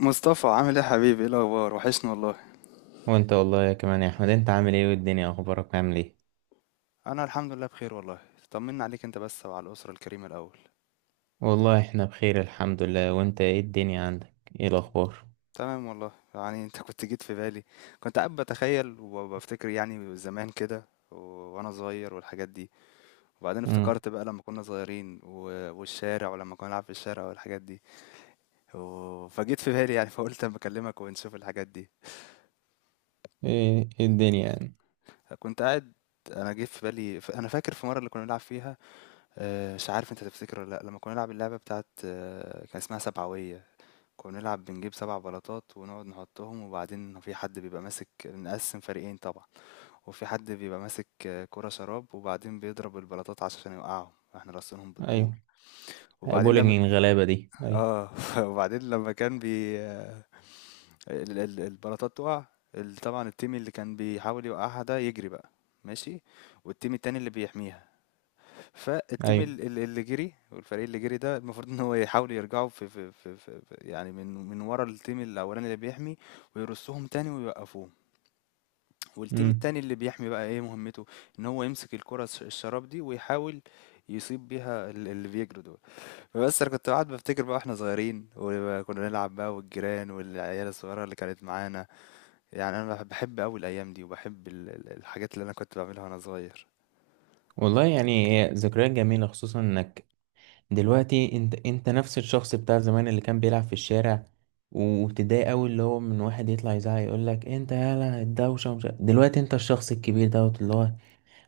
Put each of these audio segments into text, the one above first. مصطفى، عامل ايه يا حبيبي؟ ايه الاخبار؟ وحشني والله. وانت والله يا كمان يا احمد، انت عامل ايه؟ والدنيا اخبارك عامل ايه؟ انا الحمد لله بخير والله. طمنا عليك انت بس وعلى الاسره الكريمه الاول. والله احنا بخير الحمد لله. وانت ايه الدنيا عندك؟ ايه الاخبار؟ تمام والله. يعني انت كنت جيت في بالي، كنت قاعد بتخيل وبفتكر يعني زمان كده، و- وانا صغير والحاجات دي. وبعدين امم. افتكرت بقى لما كنا صغيرين والشارع، ولما كنا نلعب في الشارع والحاجات دي. فجيت في بالي يعني، فقلت اما اكلمك ونشوف الحاجات دي. ايه الدنيا يعني؟ كنت قاعد، انا جيت في بالي. انا فاكر في مره اللي كنا بنلعب فيها. مش عارف أنت تفتكر والّا لأ، لمّا كنا نلعب اللعبة بتاعة، كان اسمها سبعوية. كنا بنلعب بنجيب 7 بلاطات ونقعد نحطهم، وبعدين في حد بيبقى ماسك، نقسّم فريقين طبعًا، وفي حد بيبقى ماسك كورة شراب، وبعدين بيضرب البلاطات عشان يوقعهم، إحنا راصينهم بالطول. ايوه، وبعدين لمّا، بولينج الغلابه دي. ايوه، آه، وبعدين لمّا كان بي آه، ال البلاطات تُقع، ال طبعًا الteam اللي كان بيحاول يوقعها ده يجري بقى، ماشي، والteam التاني اللي بيحميها. فالتيم ايوه. اللي جري، والفريق اللي جري ده المفروض ان هو يحاولوا يرجعوا يعني من ورا التيم الاولاني اللي بيحمي، ويرصهم تاني ويوقفوهم. والتيم امم. التاني اللي بيحمي بقى ايه مهمته؟ ان هو يمسك الكرة الشراب دي، ويحاول يصيب بيها اللي بيجروا دول. بس انا كنت قاعد بفتكر بقى واحنا صغيرين وكنا نلعب بقى، والجيران والعيال الصغيره اللي كانت معانا. يعني انا بحب قوي الايام دي، وبحب الحاجات اللي انا كنت بعملها وانا صغير. والله يعني هي ذكريات جميله، خصوصا انك دلوقتي انت نفس الشخص بتاع زمان اللي كان بيلعب في الشارع، وتضايق قوي اللي هو من واحد يطلع يزعق يقول لك انت يالا الدوشه ومش دلوقتي انت الشخص الكبير دوت اللي هو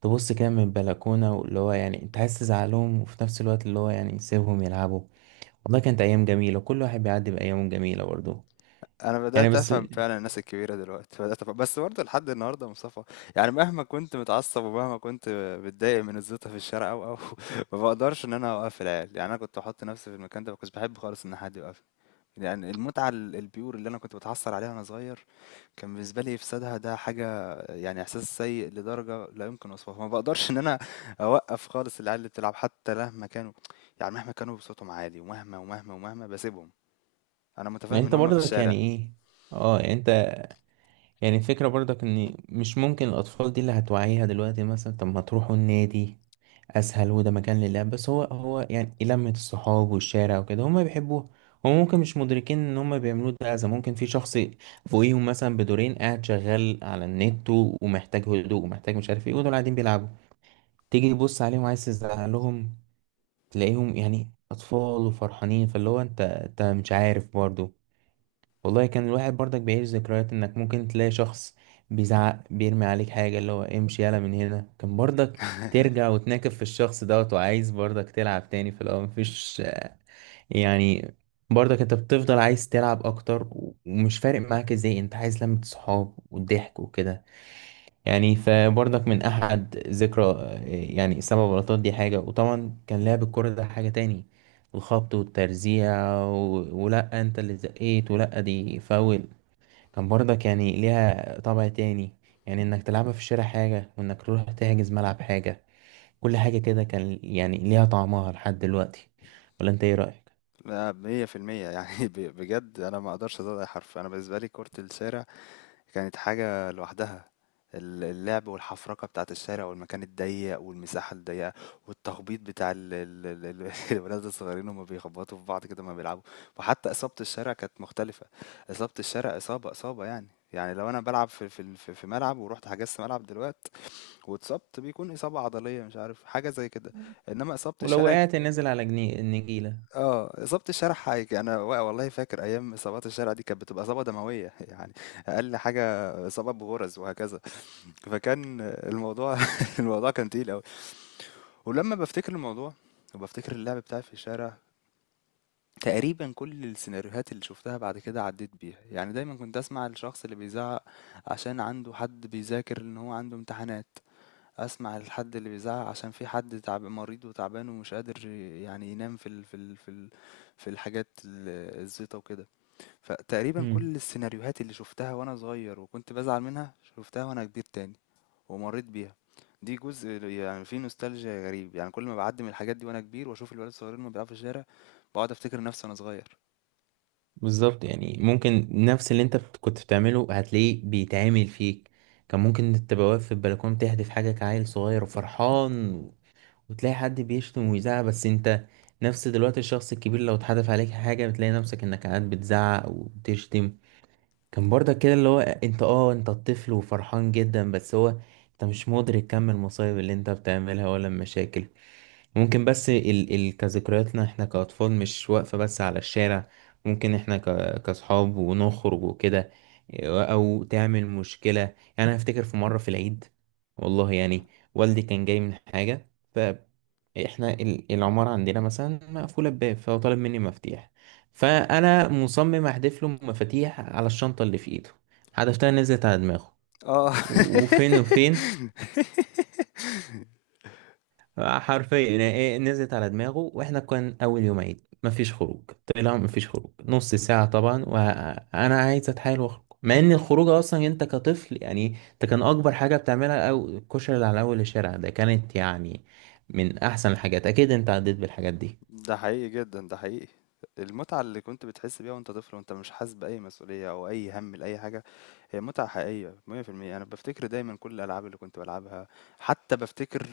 تبص كده من البلكونة، اللي هو يعني انت عايز تزعلهم، وفي نفس الوقت اللي هو يعني سيبهم يلعبوا. والله كانت أيام جميلة، كل واحد بيعدي بأيام جميلة برضه. انا يعني بدات بس افهم يعني فعلا الناس الكبيره دلوقتي، بدات أفهم. بس برضه لحد النهارده يا مصطفى، يعني مهما كنت متعصب، ومهما كنت بتضايق من الزيطه في الشارع او ما بقدرش ان انا اوقف العيال. يعني انا كنت احط نفسي في المكان ده، ما كنتش بحب خالص ان حد يوقفني. يعني المتعه البيور اللي انا كنت بتحصل عليها وانا صغير، كان بالنسبه لي افسادها ده حاجه، يعني احساس سيء لدرجه لا يمكن وصفها. ما بقدرش ان انا اوقف خالص العيال اللي بتلعب، حتى مهما كانوا. يعني مهما كانوا بصوتهم عالي، ومهما ومهما ومهما، بسيبهم. انا متفاهم ان انت هم في برضك يعني الشارع. ايه؟ اه انت يعني الفكرة برضك ان مش ممكن الاطفال دي اللي هتوعيها دلوقتي مثلا طب ما تروحوا النادي اسهل، وده مكان للعب، بس هو يعني لمة الصحاب والشارع وكده هما بيحبوها. هما ممكن مش مدركين ان هما بيعملوه ده اذى، ممكن في شخص فوقيهم مثلا بدورين قاعد شغال على النت ومحتاج هدوء ومحتاج مش عارف ايه، ودول قاعدين بيلعبوا. تيجي تبص عليهم عايز تزعلهم، تلاقيهم يعني اطفال وفرحانين، فاللي هو انت مش عارف برضه. والله كان الواحد برضك بيعيش ذكريات انك ممكن تلاقي شخص بيزعق، بيرمي عليك حاجة اللي هو امشي يلا من هنا، كان برضك ترجع وتناكب في الشخص دوت، وعايز برضك تلعب تاني. في الاول مفيش يعني، برضك انت بتفضل عايز تلعب اكتر، ومش فارق معاك ازاي، انت عايز لمة صحاب والضحك وكده. يعني فبرضك من احد ذكرى، يعني 7 بلاطات دي حاجة، وطبعا كان لعب الكرة ده حاجة تاني. الخبط والترزيع و... ولا انت اللي زقيت، ولا دي فاول. كان برضك يعني ليها طابع تاني، يعني انك تلعبها في الشارع حاجة، وانك تروح تحجز ملعب حاجة. كل حاجة كده كان يعني ليها طعمها لحد دلوقتي. ولا انت ايه رأيك؟ لا، 100% يعني. بجد أنا ما أقدرش أزود أي حرف. أنا بالنسبة لي كرة الشارع كانت حاجة لوحدها. اللعب والحفرقة بتاعة الشارع والمكان الضيق والمساحة الضيقة والتخبيط بتاع الولاد الصغيرين، هما بيخبطوا في بعض كده ما بيلعبوا. وحتى إصابة الشارع كانت مختلفة. إصابة الشارع، إصابة يعني، يعني لو أنا بلعب في ملعب، ورحت حجزت ملعب دلوقتي واتصبت، بيكون إصابة عضلية، مش عارف، حاجة زي كده. إنما إصابة ولو الشارع، وقعت نازل على النجيلة. إصابة الشارع حاجة. أنا والله فاكر أيام إصابات الشارع دي، كانت بتبقى إصابة دموية، يعني أقل حاجة إصابة بغرز وهكذا. فكان الموضوع، الموضوع كان تقيل أوي. ولمّا بافتكر الموضوع وبافتكر اللعب بتاعي في الشارع، تقريبًا كل السيناريوهات اللي شُفتها بعد كده عدّيت بيها. يعني دايمًا كنت أسمع الشخص اللي بيزعّق عشان عنده حد بيذاكر إن هو عنده امتحانات. اسمع الحد اللي بيزعق عشان في حد تعب مريض وتعبان ومش قادر يعني ينام في الحاجات الزيطه وكده. فتقريبا امم. كل السيناريوهات اللي شفتها وانا صغير وكنت بزعل منها، شفتها وانا كبير تاني ومريت بيها. دي جزء يعني في نوستالجيا غريب، يعني كل ما بعدي من الحاجات دي وانا كبير واشوف الولاد الصغيرين ما بيلعبوا في الشارع، بقعد افتكر نفسي وانا صغير. بالظبط يعني، ممكن نفس اللي انت كنت بتعمله هتلاقيه بيتعمل فيك. كان ممكن تبقى واقف في البلكونة تهدف حاجة كعيل صغير وفرحان، وتلاقي حد بيشتم ويزعق. بس انت نفس دلوقتي الشخص الكبير لو اتحدف عليك حاجة بتلاقي نفسك انك قاعد بتزعق وبتشتم. كان برضك كده اللي هو انت، اه، انت الطفل وفرحان جدا، بس هو انت مش مدرك كم المصايب اللي انت بتعملها ولا المشاكل. ممكن بس ال كذكرياتنا احنا كأطفال مش واقفة بس على الشارع، ممكن احنا كأصحاب ونخرج وكده، او تعمل مشكلة يعني. انا افتكر في مرة في العيد، والله يعني، والدي كان جاي من حاجة، احنا العمارة عندنا مثلا مقفولة بباب، فهو طالب مني مفاتيح، فأنا مصمم أحدف له مفاتيح على الشنطة اللي في إيده. حدفتها نزلت على دماغه اه. وفين وفين. حرفيا يعني إيه، نزلت على دماغه. واحنا كان أول يوم عيد، مفيش خروج. طلع مفيش خروج نص ساعة طبعا، وأنا عايز أتحايل وأخرج، مع إن الخروج أصلا، أنت كطفل يعني، أنت كان أكبر حاجة بتعملها أو الكشري اللي على أول الشارع ده، كانت يعني من أحسن الحاجات. أكيد أنت عديت بالحاجات دي. ده حقيقي جدًا، ده حقيقي. المتعة اللي كنت بتحس بيها وأنت طفل وأنت مش حاسس بأي مسؤولية أو أي هَم لأي حاجة، هي متعة حقيقية 100%. أنا بافتكر دايمًا كل الألعاب اللي كنت بالعبها. حتى بافتكر،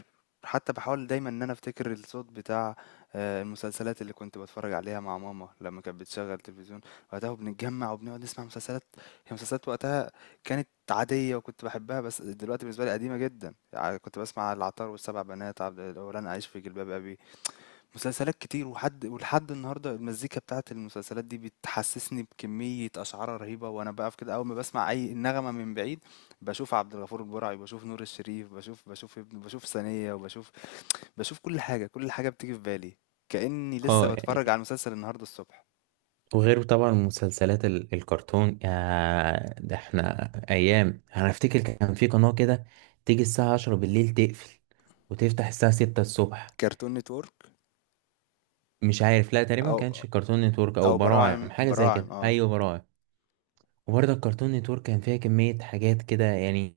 حتى باحاول دايمًا إن أنا أفتكر الصوت بتاع المسلسلات اللي كنت باتفرج عليها مع ماما لمّا كانت بتشغّل تلفزيون، وقتها، وبنتجمّع وبنقعد نسمع مسلسلات. هي مسلسلات وقتها كانت عادية وكنت باحبها، بس دلوقتي بالنسبة لي قديمة جدًا. ع كنت باسمع العطار والسبع بنات، عبد الأوغاني، أعيش في جلباب أبي، مسلسلات كتير. وحد ولحد النهارده المزيكا بتاعت المسلسلات دي بتحسسني بكمية أشعار رهيبة، وأنا بقف كده أول ما بسمع أي نغمة من بعيد، بشوف عبد الغفور البرعي، بشوف نور الشريف، بشوف ابن، بشوف ثانية، وبشوف كل حاجة بتيجي في بالي. كأني لسه اه، بتفرج على المسلسل النهارده الصبح. وغيره طبعا مسلسلات الكرتون يا، ده احنا ايام. انا افتكر كان في قناة كده تيجي الساعة 10 بالليل تقفل، وتفتح الساعة 6 الصبح. كرتون نتورك، مش عارف، لا، تقريبا ما أو كانش الكرتون نتورك، او أو براعم، براعم، حاجة زي براعم، كده. اه. ايوه براعم. وبرضه الكرتون نتورك كان فيها كمية حاجات كده يعني،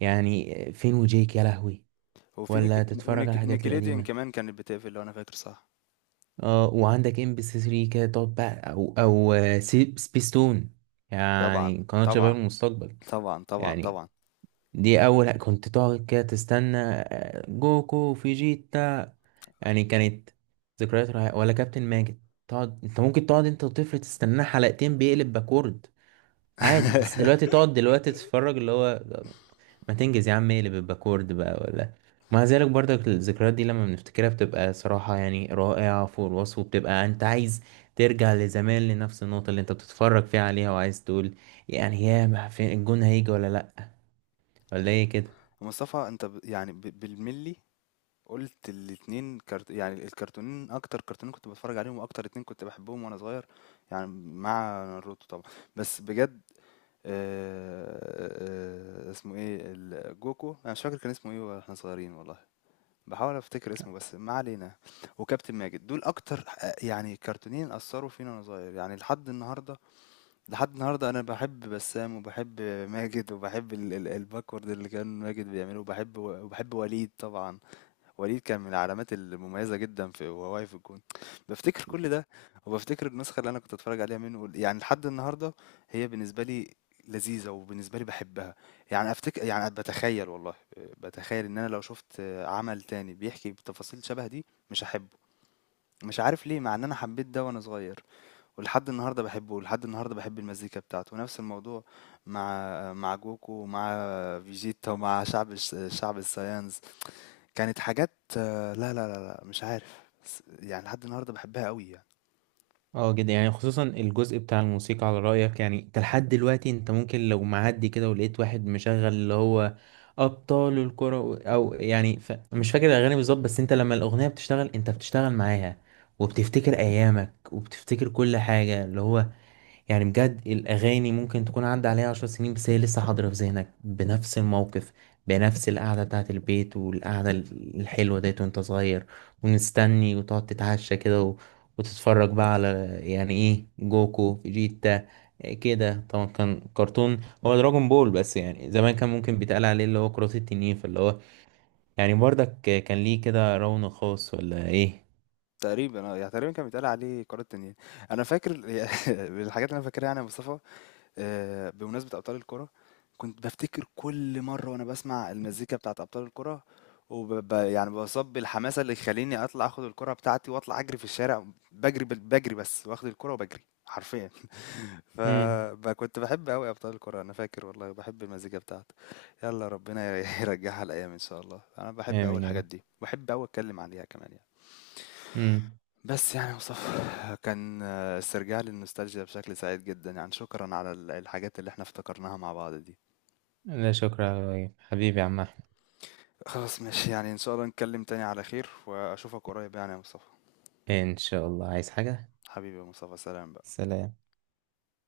يعني فين وجيك يا لهوي؟ وفي ولا نيك تتفرج على ونيك الحاجات نيكليديان القديمة. كمان، كانت بتقفل لو أنا فاكر صح. اه، وعندك ام بي سي 3 كده تقعد بقى، او او سبيستون، طبعا، يعني قناة شباب طبعا، المستقبل. طبعا، طبعا، يعني طبعا. دي اول، كنت تقعد كده تستنى آه، جوكو فيجيتا، يعني كانت ذكريات رائعة. ولا كابتن ماجد، تقعد انت، ممكن تقعد انت وطفل تستناه حلقتين بيقلب باكورد عادي. بس دلوقتي تقعد دلوقتي تتفرج، اللي هو ما تنجز يا عم، اقلب الباكورد بقى، ولا. مع ذلك برضك الذكريات دي لما بنفتكرها بتبقى صراحة يعني رائعة فوق الوصف، وبتبقى انت عايز ترجع لزمان، لنفس النقطة اللي انت بتتفرج فيها عليها، وعايز تقول يعني يا ما فين الجون، هيجي ولا لأ، ولا ايه كده. مصطفى انت يعني بالملي، قلت الاتنين يعني الكرتونين، اكتر كرتونين كنت بتفرج عليهم، واكتر اتنين كنت بحبهم وانا صغير يعني، مع ناروتو طبعا. بس بجد، آه... اسمه ايه جوكو؟ انا مش فاكر كان اسمه ايه واحنا صغيرين والله. بحاول افتكر اسمه بس ما علينا. وكابتن ماجد، دول اكتر يعني كرتونين اثروا فينا وانا صغير، يعني لحد النهارده. لحد النهارده انا بحب بسام، وبحب ماجد، وبحب الباكورد اللي كان ماجد بيعمله، وبحب وليد طبعا. وليد كان من العلامات المميزة جدا في، وهو واقف في الجون. بفتكر كل ده، وبفتكر النسخة اللي أنا كنت أتفرج عليها منه يعني لحد النهاردة، هي بالنسبة لي لذيذة، وبالنسبة لي بحبها. يعني أفتكر، يعني بتخيل والله، بتخيل إن أنا لو شفت عمل تاني بيحكي بتفاصيل شبه دي، مش هحبه. مش عارف ليه، مع إن أنا حبيت ده وأنا صغير، ولحد النهاردة بحبه، ولحد النهاردة بحب المزيكا بتاعته. ونفس الموضوع مع جوكو، ومع فيجيتا، ومع شعب، الشعب الصيان، كانت حاجات. لا، لا، لا، لا، مش عارف. بس يعني لحد النهارده بحبها قوي يعني. اه جدا، يعني خصوصا الجزء بتاع الموسيقى على رأيك، يعني انت لحد دلوقتي انت ممكن لو معدي كده ولقيت واحد مشغل اللي هو أبطال الكرة، أو يعني مش فاكر الأغاني بالظبط، بس انت لما الأغنية بتشتغل انت بتشتغل معاها، وبتفتكر أيامك وبتفتكر كل حاجة اللي هو يعني، بجد الأغاني ممكن تكون عدى عليها 10 سنين، بس هي لسه حاضرة في ذهنك، بنفس الموقف، بنفس القعدة بتاعة البيت والقعدة الحلوة ديت، وانت صغير ونستني، وتقعد تتعشى كده و... وتتفرج بقى على يعني ايه، جوكو فيجيتا. إيه كده، طبعا كان كرتون، هو دراجون بول، بس يعني زمان كان ممكن بيتقال عليه اللي هو كرة التنين، فاللي هو يعني برضك كان ليه كده رونق خاص؟ ولا ايه؟ تقريبا، يعني تقريبا كان بيتقال عليه كرة تنين. انا فاكر، من الحاجات اللي انا فاكرها يعني يا مصطفى. بمناسبة أبطال الكرة، كنت بفتكر كل مرة وأنا بسمع المزيكا بتاعت أبطال الكرة، يعني بصب الحماسة اللي يخليني أطلع أخد الكرة بتاعتي وأطلع أجري في الشارع. بجري بس واخد الكرة، وبجري حرفيا. امم. فكنت بحب أوي أبطال الكرة. أنا فاكر والله بحب المزيكا بتاعته. يلا ربنا يرجعها الأيام إن شاء الله. أنا بحب أوي آمين يا الحاجات رب. دي، بحب أوي أتكلم عليها كمان يعني. امم. بس يعني مصطفى، كان استرجاع للنوستالجيا بشكل سعيد جدا. يعني شكرا على الحاجات اللي احنا افتكرناها مع بعض دي. لا، شكرا يا إبراهيم. حبيبي يا عم أحمد. خلاص ماشي. يعني ان شاء الله نتكلم تاني على خير واشوفك قريب، يعني يا مصطفى. ان شاء الله. عايز حاجة؟ حبيبي يا مصطفى، سلام بقى. سلام.